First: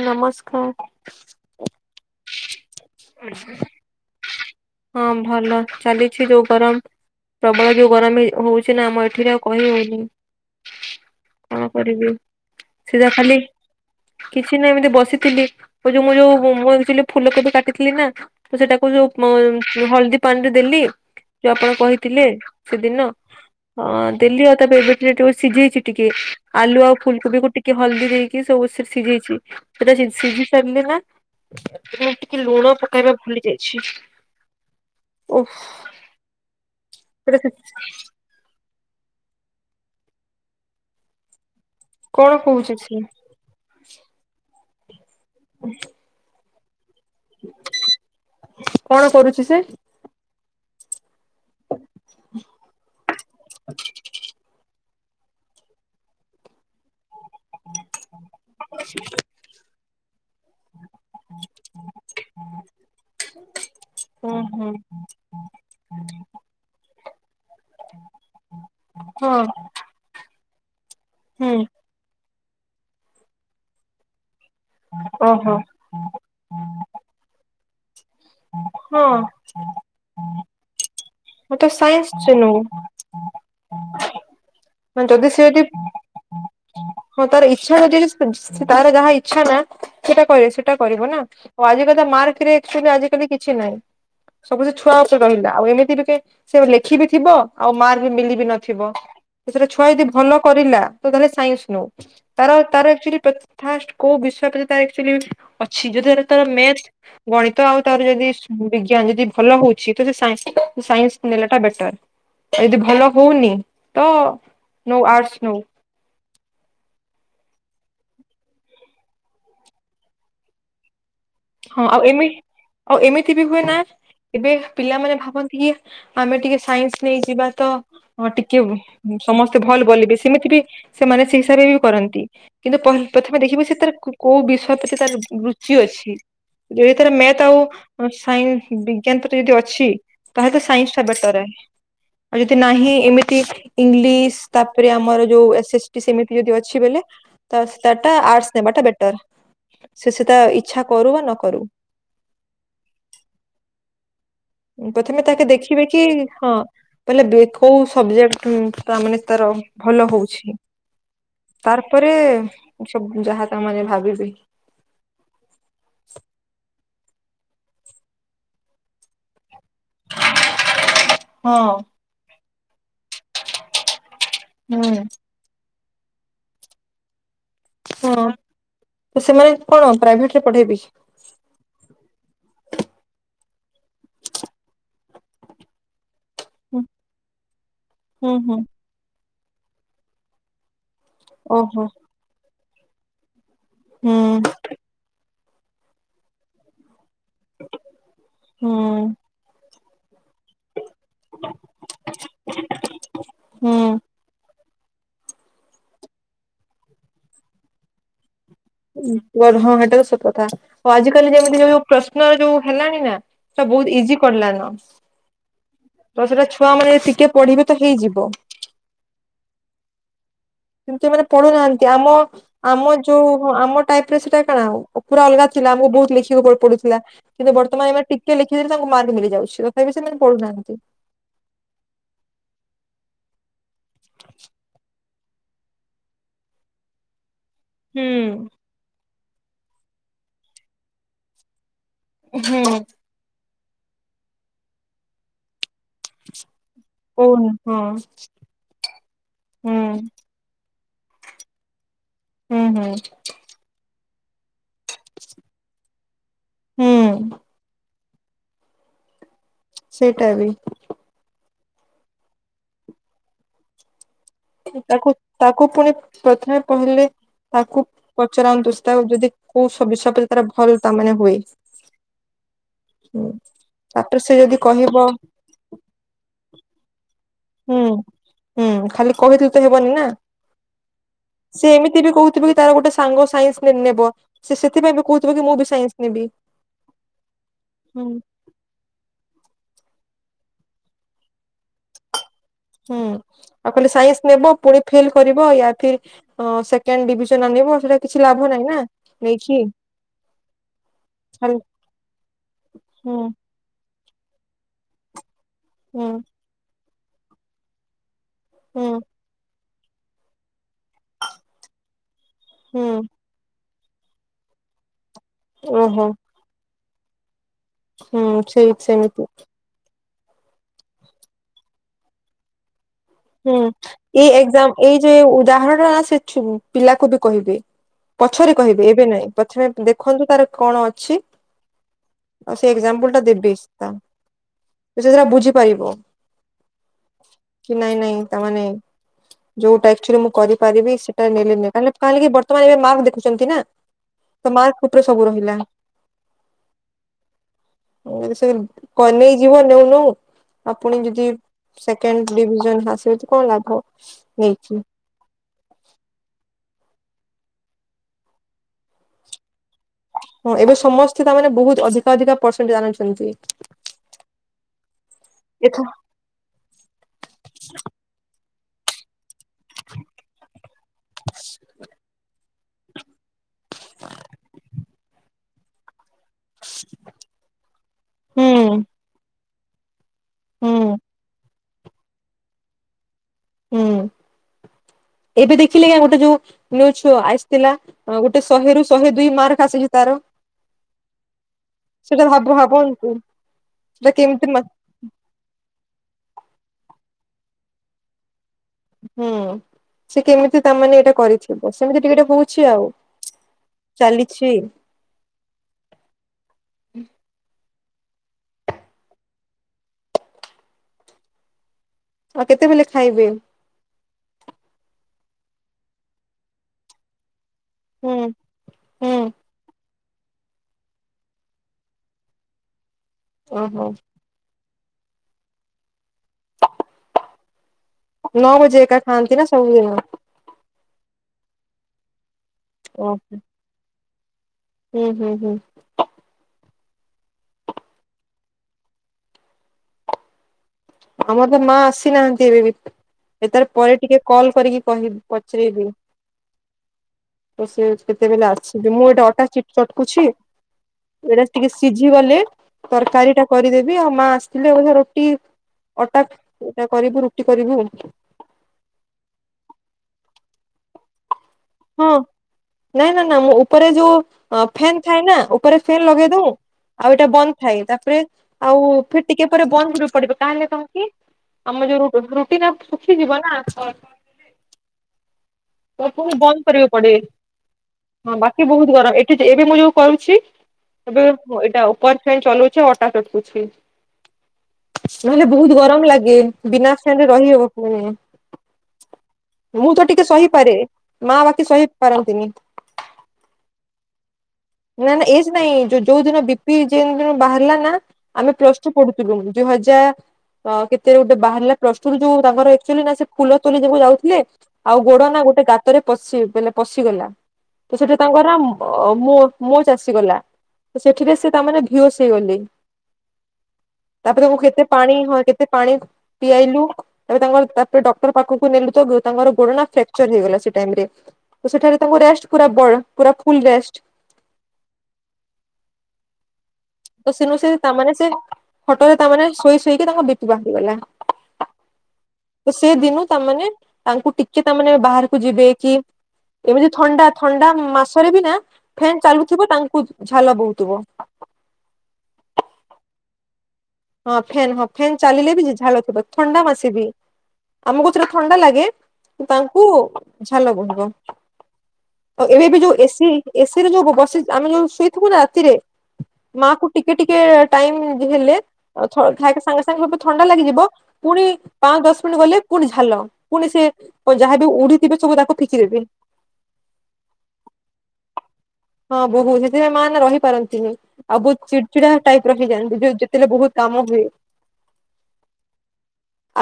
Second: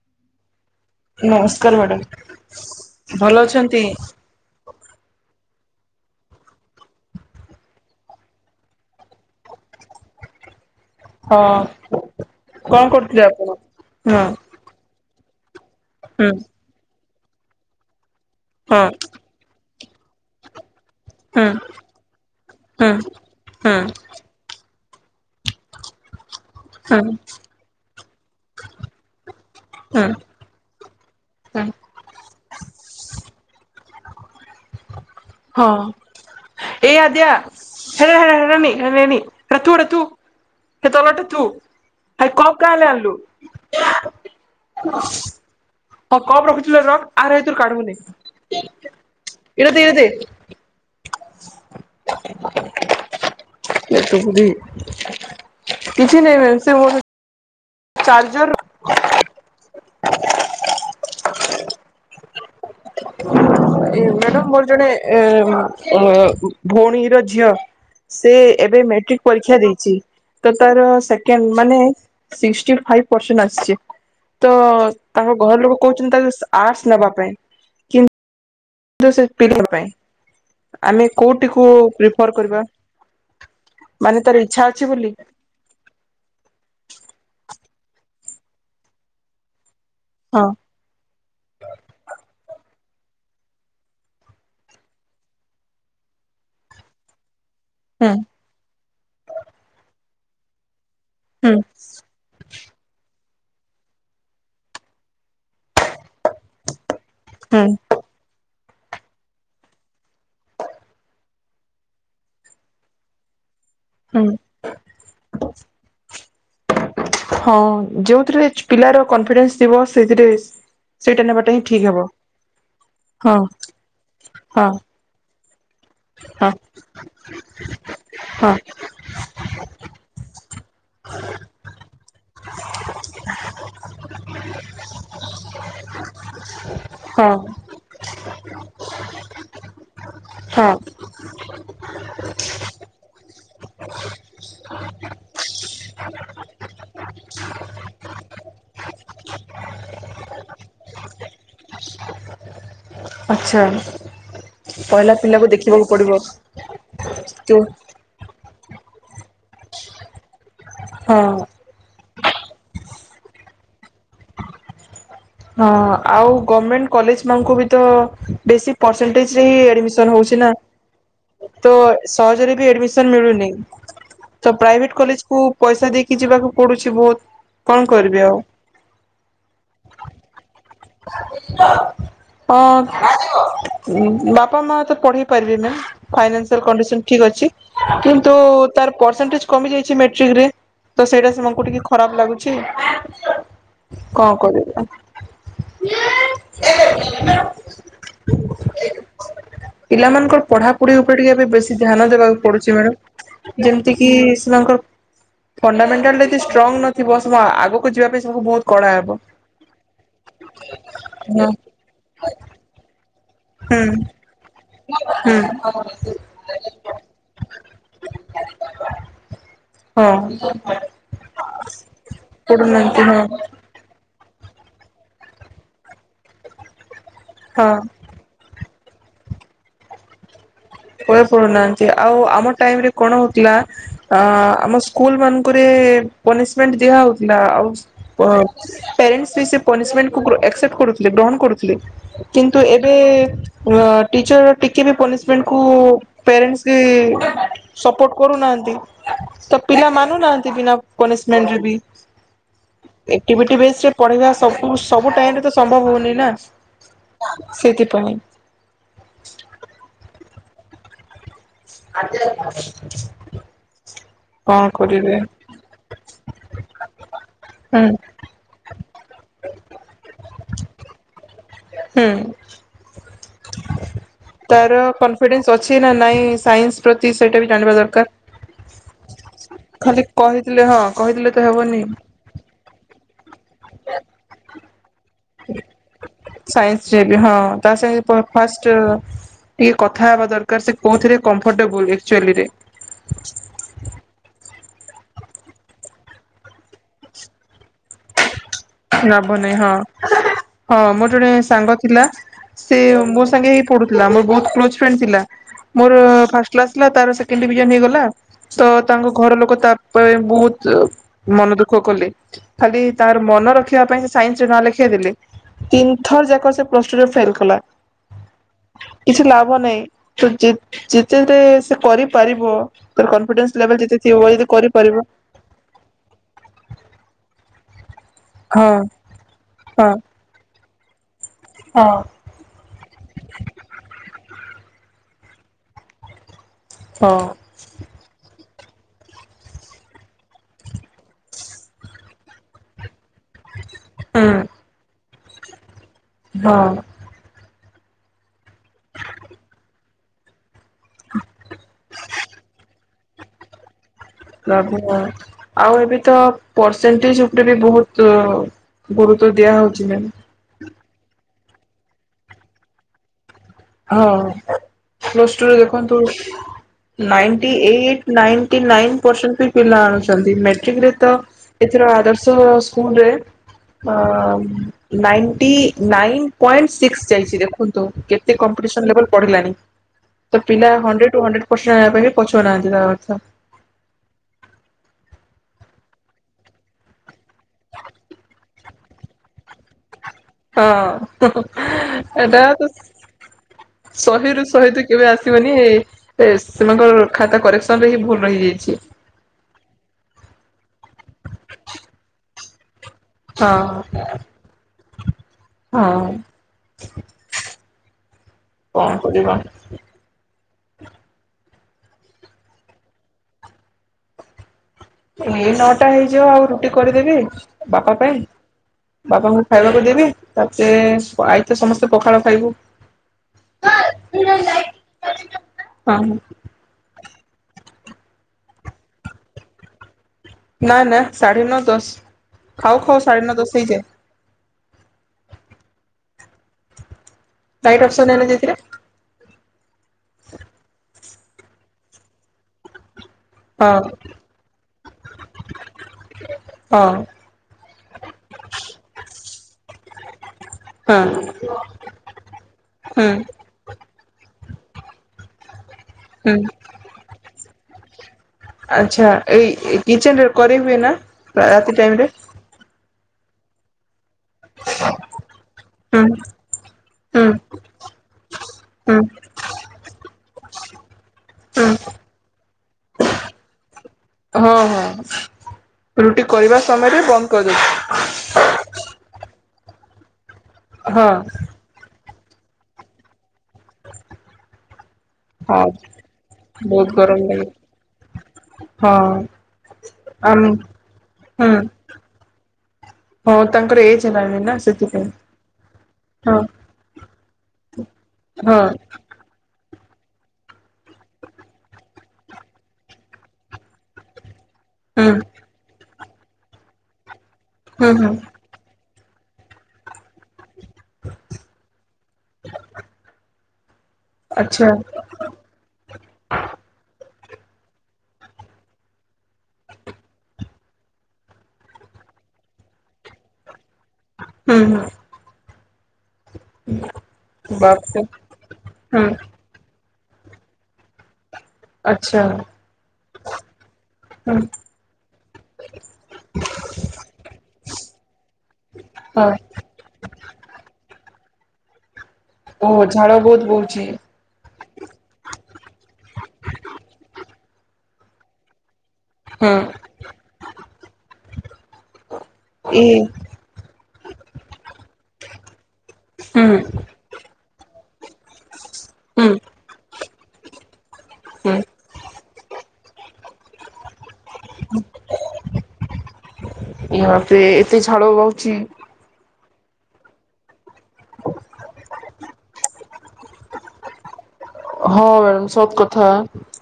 ନମସ୍କାର। ନମସ୍କାର ମାଡ଼ାମ୍ ଭଲ ଅଛନ୍ତି? ହଁ ଭଲ ଚାଲିଛି ଯୋଉ ଗରମ। ପ୍ରବଳ ଯୋଉ ଗରମ ହେଇ ହଉଚିନା ଆମ ଏଠିରେ ଆଉ କହି ହଉନି। କଣ ହଁ କରିବି କଣ ସିଧା କରୁଥିଲେ ଖାଲି ଆପଣ ହଁ। କିଛି ନୁହେଁ ଏମିତି ବସିଥିଲି ମୁଁ ଯୋଉ ମୁଁ ହୁଁ ଯୋଉ ମୁଁ ଆଜି ଚିଲେ ଫୁଲକୋବି କାଟିଥିଲି ନା ମୁଁ ହଁ ସେଟାକୁ ଯୋଉ ମ ହଳଦୀ ପାଣିରେ ଦେଲି ହୁଁ ଆପଣ କହିଥିଲେ ହୁଁ ହୁଁ ସେଦିନ ହୁଁ ଅଁ ଦେଲି ଆଉ ତା [unintelligible] ଏ ଯୋଉ ସିଝେଇଚି ଟିକେ ଆଲୁ ଆଉ ହୁଁ ଫୁଲକୋବିକୁ ଟିକେ ଟିକେ ହଳଦୀ ଦେଇକି ସବୁସେ ସିଝେଇଛି ସେଟା ସି ସିଝି ସାରିଲି ନା! ହୁଁ କେବଳ ଟିକେ ଲୁଣ ପକେଇବା ଭୁଲି ଯାଇଛି। ଓଃ ହଁ ଏ ଆଦ୍ୟା ସେଟା ହେରା ହେରା ହେରାନି ହେରା ନେନି ହେଟା ଥୁ ହେଠେ ଥୁ ହେ ତଲଟା ଥୁ ଆଏ କଣ କପ୍ କହୁଛି କାଁହାଲେ ସେ ଆଣିଲୁ? ହଁ କପ୍ ରଖିଥିଲେ ରଖ୍ ଆରେ ହେତୁରୁ କଢ଼ିବୁ ନେ କଣ କରୁଛି ସେ? ଏରା ଦେ ଏରା ଦେ ଏତେ ପୁରୀ [unintelligible] କିଛି ନାଇଁ ମ୍ୟାମ ସେ ମୋଠୁ [inaudible] [unintelligible] ହୁଁ ମ୍ୟାଡାମ ମୋର ହୁଁ ଜଣେ ଏ ଭଉଣୀର ଝିଅ। ସେ ଏବେ ମେଟ୍ରିକ ହଁ ପରୀକ୍ଷା ଦେଇଚି ତ ତାର ସେକେଣ୍ଡ ହୁଁ ମାନେ ଶିଷ୍ଟି ଫାଇପ ପରସେଣ୍ଟ ଆସିଚି ତୋ ଓହୋ ତାଙ୍କ ଘରଲୋକ କହୁଛନ୍ତି ତାକୁ ଆର୍ଶ ନେବାପାଇଁ। କିନ୍ ହଁ ଯୋଉ ସେ ପିଲାଙ୍କର ପାଇଁ ଆମେ ମୁଁ ତ କୋଉଟିକୁ ସାଇନ୍ସ ପ୍ରିଫର ନଉ କରିବା? ମାନେ ତାର ଇଚ୍ଛା ଅଛି ମାନେ ବୋଲି ଯଦି ସିଏ ଏଠି। ହଁ ତାର ଇଛା ହଉଚି ଯଦି ତାର ଯାହା ଇଛା ନା ସେଇଟା ହଁ କହିବେ ସେ ସେଟା କରିବନା ଆଜିକାଲି ତ ମାର୍କରେ ଆକ୍ଚୁଆଲି ଆଜିକାଲି କିଛିନାହିଁ। ସବୁ ସେ ଛୁଆ ଉପରେ ରହିଲା ଆଉ ଏମିତି ବି କି ସିଏ ଲେଖିବି ଥିବ ଆଉ ମାର୍କ ହୁଁ ବି ମିଲି ବିି ନଥିବ ସେଟା ଛୁଆ ଯଦି ଭଲ କରିଲା ତ ତାହେଲେ ହୁଁ ସାଇନ୍ସ ନଉ ତାର -ତାର ଆକ୍ଚୁଲି ଫାଷ୍ଟ୍ କଉ ବିଷୟ ତାର ଏକ୍ଚୁଲି ଅଛି ଯାଦ୍ୱାରା ତାର ନେକ୍ସଟ୍ ହୁଁ ଗଣିତ ଆଉ ତାର ଯଦି ବିଜ୍ଞାନ ଯଦି ଭଲ ହଉଚି ତ ସାଇନ୍ସି- ସାଇନ୍ସି ନେଲାଟା ବେଟର୍। ଆଉ ଯଦି ଭଲ ହଉନି ତ ହୁଁ ନଉ ଆର୍ଟ୍ସ ନଉ। ହଁ ଯଉଥିରେ ପିଲାର କନଫିଡେନ୍ସ୍ ଥିବ ସେଇଥିରେ ସେଇଟା ନେବା ହଁ ଆଉ ଏମି- ଆଉ ଏମିତିବି ହୁଏନା ଏବେ ହଁ ପିଲାମାନେ ଭାବନ୍ତି କି ଆମେ ହଁ ଟିକେ ସାଇନ୍ସି ନେଇ ଯିବା ତ ହଁ ଟିକେ ହୁ ସମସ୍ତେ ଭଲ ବୋଲିବେ ସେମିତି ବି ସେମାନେ ସେଇ ହିସାବରେ ବି କରନ୍ତି। କିନ୍ତୁ ପଥ- ପ୍ରଥମେ ଦେଖିବ ସେ ତାର କ-କଉ ବିଷୟ ପ୍ରତି ତାର ରୁଚି ଅଛି। ଯଦି ତାର ମ୍ୟାଥ୍ ହଁ ଆଉ ସାଇନ୍ସି ବିଜ୍ଞାନ ପ୍ରତି ଯଦି ଅଛି ତାହେଲେ ତ ହଁ ସାଇନ୍ସି ବେଟର୍ ଏ ଆଉ ଯଦି ନାହିଁ ଏମିତି ଇଂଲିଶ୍ ତାପରେ ଆମର ଯଉ ଏସ୍ ଏସ୍ ଟି ସେମିତି ଯଦି ଅଛି ବେଲେ ତାର [unintelligible] ଆର୍ଟସ ନେବାଟା ବେଟର୍ ସେ ସେତା ଇଚ୍ଛା କରୁ ବା ନ କରୁ। ଆଚ୍ଛା। ପହିଲା ପ୍ରଥମେ ପିଲାକୁ ତାଠି ଦେଖିବାକୁ ଦେଖିବେ କି ପଡିବ ହଁ ତା ହେଲେ ଦେ- ଯୋଉ କଉ ସ୍ ସବ୍ଜେକ୍ଟ ତା ମାନେ ତାର ଭଲ ହଉଚି। ହଁ। ତାର୍ ପରେ ସବୁ ଯାହା ତା ମାନେ ଭାବିବେ। ହଁ ଆଉ ଗମେଣ୍ଟ୍ କଲେଜ୍ ମାନଙ୍କୁ ବି ତ ବେଶି ପ୍ରଷେଣ୍ଟେଜ୍ ରେ ହିଁ ଆଡ଼ିମି ତୋର ହଉଚି ନା ହଁ ତୋ ସହଜରେ ବି ଆଡ଼ମିଶନ୍ ମିଳୁନି। ତ ହୁଁ। ପ୍ରାଇଭେଟ୍ କଲେଜ୍ କୁ ପଇସା ଦେଇକି ଯିବାକୁ ପଡୁଚି ବହୁତ୍ କଣ କରିବି ହଁ ଆଉ। ତ ସେମାନେ କଣ ପ୍ରାଇଭେଟ୍ ରେ ପଢେଇ ଦେଇଚ୍। ଅ- ବାପା ମାଆ ତ ପଢେଇ ପାରିବେ [unintelligible] ଫାଇନାନ୍ସିଆଲ୍ କଣ୍ଡିସନ୍ ଠିକ୍ ଅଛି କିନ୍ତୁ ଓହୋ ତାର ପ୍ରସେଣ୍ଟେଜ୍ କମି ଯାଇଚି ମେଟ୍ରିକ୍ ରେ ତ ସେଇଟା ସେମାନଙ୍କୁ ଟିକେ ଖରାପ୍ ଲାଗୁଚି। ହୁଁ କଣ୍ କରିବି ଆଉ। ହୁଁ ପିଲାମାନଙ୍କର ପଢ଼ାପଢ଼ି ଉପରେ ଟିକେ ଏବେ ବେଶୀ ଧ୍ୟାନ ଦେବାକୁ ପଡୁଚି ମ୍ୟାଡାମ୍ ହୁଁ ଯେମିତିକି ସେମାନଙ୍କର ଫଣ୍ଡାମେଣ୍ଟାଲ୍ ଯଦି ଷ୍ଟ୍ରଙ୍ଗ୍ ନଥିବ ଆଗକୁ ଯିବା ପାଇଁ ବହୁତ୍ ଉଁ -କୁଆଡୁ ହଁ ହେଟା ତ ସତ କଥା ଆଉ ଆଜିିକାଲି ହଁ ଯେମିତି ଯଉ ପ୍ରଶ୍ନର ଯଉ ହେଲାଣି ନା ସ ହୁଁ ବହୁତ୍ ଇଜି କରଲାନ। ହୁଁ। ତ ସେଟା ଛୁଆ ମାନେ ଟିକେ ପଢ଼ିବେ ତ ହେଇଯିବ। ହଁ କିନ୍ତୁ ଏମାନେ ପଢୁନାହାନ୍ତି ଆମ- ଆମ ପଢୁନାହାନ୍ତି ହଁ ଯଉ ଆମ ଟାଇପ୍ ରେ ସେଟା କଣ ପୁରା ଅଲଗା ଥିଲା ଆମକୁ ବହୁତ ଲେଖିବାକୁ ପଡୁଥିଲା କିନ୍ତୁ ହଁ। ବର୍ତ୍ତମାନ୍ ଏମାନେ ଟି ଟିକେ ଲେଖି ଦେଲେ ତାଙ୍କୁ ମାର୍କ ମିଳିଯାଉଚି ତଥାପି ସେମାନେ ପଢୁନାହାନ୍ତି। ପଏ ପଢୁନାହାନ୍ତି ଆଉ ଆମ ଟାଇମ୍ ରେ କଣ ହଉଥିଲା ଆ- ଆମ ସ୍କ୍ ସ୍କୁଲ୍ ମାନଙ୍କରେ ପନିସିମେଣ୍ଟ୍ ଦିଆ ହଉଥିଲା ଆଉ ହୁଁ ପ ପ୍ୟାରେଣ୍ଟସ୍ ବି ସେ ପନିସିମେଣ୍ଟକୁ ଗ୍ର-ଆକ୍ସେପ୍ଟ କରୁଥିଲେ ଗ୍ରହଣ କରୁଥିଲେ କିନ୍ତୁ ହୁଁ। ଏବେ ଏବେ ଅ- ଟିଚର୍ ଟିକେ ବି ପନିସିମେଣ୍ଟ କୁ ପ୍ୟାରେଣ୍ଟସ୍ କି କହୁନୁ ହଁ ସପୋର୍ଟ କରୁନାହାନ୍ତି। ତ ହୁଁ ପିଲା ମାନୁନାହାନ୍ତି ବିନା ପନିସିମେଣ୍ଟ ବି ହୁଁ ହୁଁ ଏକ୍ଟିଭିଟି ବେସ ପଢେଇବା ସବୁ ସବୁ ଟାଇମ୍ ରେ ତ ସମ୍ଭବ ହଉନି ନା ହୁଁ ସେଇଥିପାଇଁ। ସେଇଟା ବି। [unintelligible] ତାକୁ କରିବେ ତାକୁ ପୁଣି ପ୍ରଥମେ ପହିଲେ। ତାକୁ ହୁଁ ପଚରାନ୍ତୁ ତାଉ ଯଦି କୋଉ ସବୁ ବିଷୟ ତାର ଭଲ ତା ମାନେ ହୁଏ। ହୁଁ। ହୁଁ। ତାକୁ ସେ ଯଦି ତାର କହିବ କନଫିଡେନ୍ସ ଅଛି ନା ନାଇଁ ସାଇନ୍ସି ପ୍ରତି ସେଇଟା ବି ହୁଁ ଜାଣିବା ଦରକାର। ହୁଁ ଖାଲି କହଦେତେ ତ ହେବନି ଖାଲି ନା କହିଥିଲେ ହଁ କହିଥିଲେ ତ ସେ ହେବନି। ଏମିତି ବି କହୁ ଏମିତି ବି ତାର ଗୋଟେ ସାଙ୍ଗ ସାଇସି ନେବେ ନେବ ସେ ସେଥିପାଇଁ ବି କହୁଥିବ କି ମୁଁ ବି ସାଇନ୍ସି ନେବି ସାଇନ୍ସରେ ବି ହଁ ତା ହୁଁ। ସାଙ୍ଗେ ଫାଷ୍ଟ ଟିକେ କଥା ହେବା ଦରକାର ସେ କୋଉଥିରେ କମ୍ଫଟେବୁଲ ଆକ୍ଚୋଲିରେ। ହୁଁ ଆଉ କହିଲେ ସାଇନ୍ସି ନେବ ପୁଣି ଫେଲ୍ କରିବ ୟା ଫି ଅ ସେକେଣ୍ଡ ଡିଭିଜନ ଆଣିବ ସେଇଟା କିଛି ଲାଭ ନାହିଁ ନା ଲାଭ ନାହିଁ ନେଇକି ହଁ ହଁ ମୋର ଜଣେ ଖାଲି ସାଙ୍ଗ ଥିଲା ସେ ହୁଁ ମୋ ସାଙ୍ଗେଏଇ ପଢ଼ୁଥିଲା ମୋର ବହୁତ କ୍ଲୋଜ ଫ୍ରେଣ୍ଡ ଥିଲା। ମୋର ହୁଁ ଫାଷ୍ଟ କ୍ଲାସ୍ ଥିଲା ତାର ସେକେଣ୍ଡ ଡିଭିଜନ ହେଇଗଲା। ତ ହୁଁ ତାଙ୍କ ଘର ଲୋକ ତା ପାଇଁ ବହୁତ ମନ ଦୁଃଖ କଲେ। ଖାଲି ହୁଁ ତାର ମନ ରଖିବା ପାଇଁ ସେ ସାଇନ୍ସ ରେ ନା ଲେଖେଇ ଦେଲେ ତିନି ଓହୋ ଥର ଯାକ ସେ ପ୍ଲସ ଟୁ ରେ ଫେଲ କଲା ହୁଁ ସେଇ କିଛି ସେମିତି ଲାଭ ନାହିଁ। ତୁ ଯେତେ ଯେତେ ସେ କରିପାରିବ ତାର କନଫିଡେନ୍ସ ହୁଁ ଲେଭେଲ ଯେତେ ଥିବ ଏଇ ଯଦି ଏଜାମ କରିପାରିବ ଏଇ ଯ ଉଦାହରଣ ନା ସେ ପିଲାକୁ ବି କହିବେ ପଛରେ ହଁ କହିବି ଏବେ ନାଇଁ ପ୍ରଥମେ ହଁ ଦେଖନ୍ତୁ ତାର କଣ ଅଛି। ହଁ। ଆଉ ସେ ଏକ୍ସାମ୍ପୁଲ ଟା ଦେବି ତ ସେଟା ବୁଝିପାରିବ। ହଁ। କି ନାଇଁ ନାଇଁ ତାମାନେ ଯୋଉଟା ଆକ୍ଚୁଆଲି ମୁଁ କରିପାରିବି ସେଇଟା ନେଲିମି କା କାଁ ହେଲା କି ବର୍ତ୍ତମାନ ଏବେ ମା ଦେଖୁଛନ୍ତି ନା ହଁ। ତ ମା ଉପରେ ସବୁ ରହିଲା। ହଁ। ଯଦି ସେ କନେଇ ଯିବ ନଉନଉ ଆପୁଣି ଯଦି ସେକେଣ୍ଡ [unintelligible] ହାସ କଣ ଲାଭ? ନେଇକି ରାଗନା ଆଉ ଏବେ ତ ପରସେଣ୍ଟେଜ ଉପରେ ବି ବହୁତ ଗୁରୁତ୍ୱ ଦିଆ ହଉଛି ନା ହଁ ଏବେ ସମସ୍ତେ ତାମାନେେ ବହୁତ ଅଧିକା ଅଧିକା ପରସେଣ୍ଟେ ଆଣୁଛନ୍ତି। ହଁ ପ୍ଲସ୍ ଟୁରେ ଏଥ ଦେଖନ୍ତୁ ninety eight ninety nine percent ଫ ପିଲା ଆଣୁଛନ୍ତି। ମେଟ୍ରିକରେ ତ ଏଥର ଆଦର୍ଶ ସ୍କୁଲରେ ଆ ନାଇନଟି ନାଇନ୍ ପଏଣ୍ଟ ସିକ୍ସ ଯାଇଛି ଦେଖନ୍ତୁ କେ କେତେ ହୁଁ କମ୍ପିଟିସନ ଲେବେଲ ବଢ଼ିଲାନି ତ ହୁଁ ପିଲା ହୁଣ୍ଡ୍ରେଡ ଟୁ ହୁଣ୍ଡ୍ରେ ପରସେଣ୍ଟ ଆଣିବା ପାଇଁ ବି ପଛଉନାହାନ୍ତି ତା ଅର୍ଥ ହୁଁ ଏବେ ଦେଖିଲେ ଆଉ ଗୋଟେ ଯୋଉ ନିଉଜ୍ ଆସିଥିଲା ଗୋଟେ ଶହେରୁ ଶହେ ଦୁଇ ମାର୍କ ଆସିଛି ତାର ହଁ, ସେଟା ଏଟା ଭାବ ତ ଭାବନ୍ତୁ ସେଟା ଶହେ ରୁ କେମିତି ମା ଶହେ ଦୁ ଦୁଇ କେବେ ଆସିବନି, ସେମାନଙ୍କର ଖାତା କରେକ୍ସନ ରେ ହିଁ ଭୁଲ ରହିଯାଇଚି। ହୁଁ, ସେ କେମିତି ତାମାନେେ ଏଇଟା କରିଥିବ, ସେମିତି ଟିକେ ଟିକେ ହଉଚି ଆଉ। ହଁ। ଚାଲିଛି ହଁ, କଣ କରିବା? ଆଉ କେତେବେଳେ ଖାଇବେ? ଏ ନଅଟା ହେଇଯିବ ଆଉ, ରୁଟି କରିଦେବି ବାପା ହୁଁ ପାଇଁ, ହୁଁ ବାପାଙ୍କୁ ଖାଇବାକୁ ଦେବି। ତାପରେ, ଆଇ ତ ସମସ୍ତେ ପଖାଳ ଖାଇବୁ। ଓହୋ। ହଁ ହ। ନଅ ବଜେ ଏକା ଖାଆନ୍ତି ନା ସବୁଦିନ? ନା ନା, ସାଢ଼େ ନଅ ଦଶ, ଖାଉ ଖାଉ ସାଢ଼େ ନଅ ଓହୋ। ଦଶ ହେଇଯାଏ। ହୁଁ ହୁଁ ହୁଁ। ରାଇଟ ଅପ୍ସନ୍ ହେଲେ ଯେ ଥିରେ ଆମର ତ ମା ଆସିନାହାନ୍ତି ଏବେ ବି ଏ ତାର ହଁ ପରେ ଟିକେ କଲ୍ କରିକି କହି ପଚାରିବି। ହଁ ତ ସେ କେତେବେଳେ ଆସିବେ, ମୁଁ ଏଠି ଅଟା ଚି ଚ କୁଛି, ହଁ ଏଇଟା ଟିକେ ସିଝି ଗଲେ ହୁଁ ତରକାରୀଟା କରିଦେବି, ଆଉ ମା ଆସିଥିଲେ ବୋଧେ ରୁଟି ଅଟା ହୁଁ ଅଟା କରିବୁ ରୁଟି କରିବୁ। ଆଛା, ଏଇ କିଚେନ ରେ କରେ ହୁଏ ନା, ରାତି ଟାଇମ ହଁ, ରେ ନାଇଁ ନା ନା, ମୁଁ ଉପରେ ଯୋଉ ଫ୍ୟାନ ଥାଏ ନା, ଉପରେ ହୁଁ ଫ୍ୟନ୍ ଲଗେଇ ଦଉ। ଆଉ ଏଇଟା ହୁଁ ବନ୍ଦ ଥାଏ, ତାପରେ, ଆଉ ହୁଁ। ଫିର ଟିକେ ପରେ ବନ୍ଦ କରିବାକୁ ପଡିବ, କାଁଲେ କଣ କି? ହୁଁ ଆମ ଯୋଉ ରୁଟି ଟା ଶୁଖିଯିବ ନା? ହଁ ହଁ। ରୁଟି ପୁଣି ବନ୍ଦ କରିବା କରିବାକୁ ସମୟରେ ପଡେ, ବନ୍ଦ କରିଦଉଛି ହଁ ବାକି ବହୁତ ଗରମ, ଏଠି ଏବେ ମୁଁ ଯୋଉ କରୁଛି ହଁ। ଏବେ ଏଇଟା ଉପର ଫ୍ୟାନ ଚଲଉଚି ଆଉ ଅଟା ଚଟକୁଛି। ନହେଲେ ହଁ ବହୁତ ଗରମ ଲାଗେ, ବହୁତ ବିନା ଫ୍ୟାନ ଗରମ ରେ ଲାଗେ ରହିହବ ମାନେ ହଁ। ମୁଁ ତ ଟିକେ ଆମ ସହିପାରେ, ମା ହୁଁ ବା ସହି ପାରନ୍ତିନି। ହଁ ତାଙ୍କର ଏଜ ହେଲାଣି ନା, ସେ ନା ନା, ଏସ ନାଇଁ, ଯୋଉ ଦିନ ବି ପି ଯେଉଁ ଦିନ ବାହାରିଲା ନା, ଆମେ ହଁ ପ୍ଲସ ଟୁୁ ପ [unintelligible] ଆଉ କେତେରେ ଗୋଟେ ବାହାରିଲା ପ୍ଲସ ଟୁ ରୁ, ଯୋଉ ତାଙ୍କର ଆକ୍ଚୁଆଲି ନା ସେ ଫୁଲ ତୋ ଯ ଯାଉଥିଲେ ଆଉ ହୁଁ ଗୋଡ ନା, ଗୋଟେ ଗାତରେ ପଶି ବୋଇଲେ ପଶିଗଲା, ହୁଁ ତ ହୁଁ ସେଠି ତାଙ୍କର ମୁ ମୁଁ ମୋ ଚସିଗଲା, ସେଠିରେ ସେ ତାମାନେ ଭେସ ହେଇଗଲେ। ତାପରେ ମୁ ଆଚ୍ଛା କେତେ ପାଣି, ହଁ କେତେ ପାଣି ପିଆଇଲୁ ଏ ତାଙ୍କର ତାପରେ ଡକ୍ଟର ପାଖକୁ ନେଲୁ ତ, ତାଙ୍କର ଗୋଡନା ଫ୍ରାକ୍ଚର ହେଇଗଲା ସେଇ ଟାଇମରେ। ତ, ସେଠାରେ ତାଙ୍କୁ ରେଷ୍ଟ ପୁରା ବଡ, ପୁରା ଫୁଲ ରେଷ୍ଟ। ହୁଁ ହୁଁ। ହୁଁ। ତ ସ ନୁ ସେ, ବାପରେ ତାମାନେ ସେ, ହଟୋରେ ତାମାନେେ ଶୋଇ ଶୋଇକି, ତାଙ୍କ ବିଟ ବାଙ୍କିଗଲା। ଆଛା। ତ ସେ ଦିନୁ ତାମାନେ ତାଙ୍କୁ ଟିକେ ତାମାନେେ ବାହାରକୁ ଯିବେ କି ଏମିତି ଥଣ୍ଡା ଥଣ୍ଡା ମାସରେ ବି ନା ଫ୍ୟନ୍ ହଁ ଚାଲୁଥିବ ତାଙ୍କୁ ଝାଲ ବହୁଥିବ ଓହୋ ଝାଳ ବହୁତ ବହୁଛି? ହଁ ଫ୍ୟାନ ହଁ ଫ୍ୟନ୍ ଚାଲିଲେ ବି ଝାଳ ଥିବ ଥଣ୍ଡା ମାସେବି ଆମକୁ ଯୋଉଟା ଥଣ୍ଡା ଲାଗେ। ହଁ ତାଙ୍କୁ ଝାଲ ବୁହିବ ଆଉ ଏବେ ଏବେ ଏ ଯୋଉ ଏସି ଏସି ରେ ଯୋଉ ବସି ଆମେ ଯୋଉ ଶୋଇଥିବୁ ନା ରାତିରେ ହୁଁ ମା କୁ ଟି ଟିକେ ଟିକେ ଟାଇମ ହେଲେ ହୁଁ ସାଙ୍ଗେ ସାଙ୍ଗେ ସବୁ ଥଣ୍ଡା ଲାଗିଯିବ ପୁଣି ହୁଁ ପାଞ୍ଚ ଦଶ ମିନିଟ୍ ଗଲେ ପୁଣି ଝାଲ ପୁଣି ସେ ଯାହା ବି ଉଡିିଥିବେ ସବୁ ତାକୁ ଫିକି ଦେବି। ଇ ଆପେ ଏତେ ଝାଳ ବଉଛି ହଁ ବୋହୁ ସେଥିପାଇଁ ମାନେ ରହିପାରନ୍ତିନି। ଆଉ ବହୁତ ଚିଡଚିଡା ଟାଇପ ର ହେଇଯାନ୍ତି ଯୋଉ ଯେତେବେଳେ ବହୁତ କାମ ହୁଏ। ହଁ ମ୍ୟାଡ଼ାମ ସତ କଥା।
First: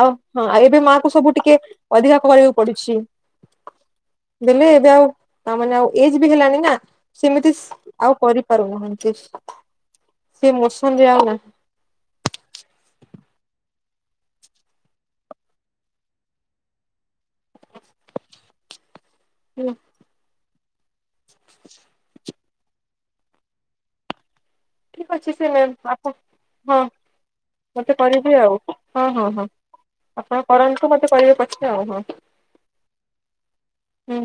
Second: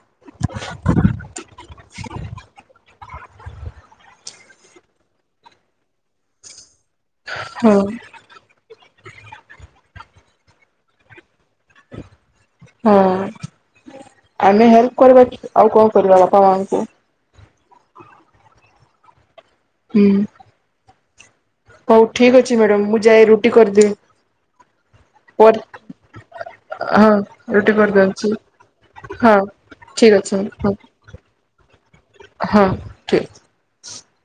ଆଉ ହଁ ଆଉ ଏବେ ମା କ ସବୁ ଟିକେ ଅଧିକା କରିବାକୁ ପଡୁଛି। ବଲେ ଏବେ ଆଉ ତାମାନେ ଆଉ ଏଜ ବି ହେଲାଣି ନା। ସେମିତି ହଁ ଆଉ କରିପାରୁନାହାନ୍ତି ସେ ମସମ ରେ ଆଉ ନାହିଁ। ହଁ ଆମେ ହେଲ୍ପ କରିବା ଆଉ କଣ କରିବା ବାପା ମାଙ୍କୁ। ହୁଁ। ହୁଁ। ହ [unintelligible] ହଉ ଠିକ୍ ଅଛି ମ୍ୟାଡାମ ମୁଁ ଯାଏ ରୁଟି କରିଦେବି। ଠିକ୍ ଅଛି ସେ ପରେ ମ୍ୟାମ୍ ଆପଣ ହଁ। ରୁଟି ମତେ କରିଦଉଛି କରିବେ ଆଉ ହଁ ହଁ ହଁ ଠିକ ଅଛି ଆପଣ ହଁ କରନ୍ତୁ ମତେ କରିବେ ପଛରେ ଆଉ ହଁ। ହଁ ଠିକ୍। ହୁଁ।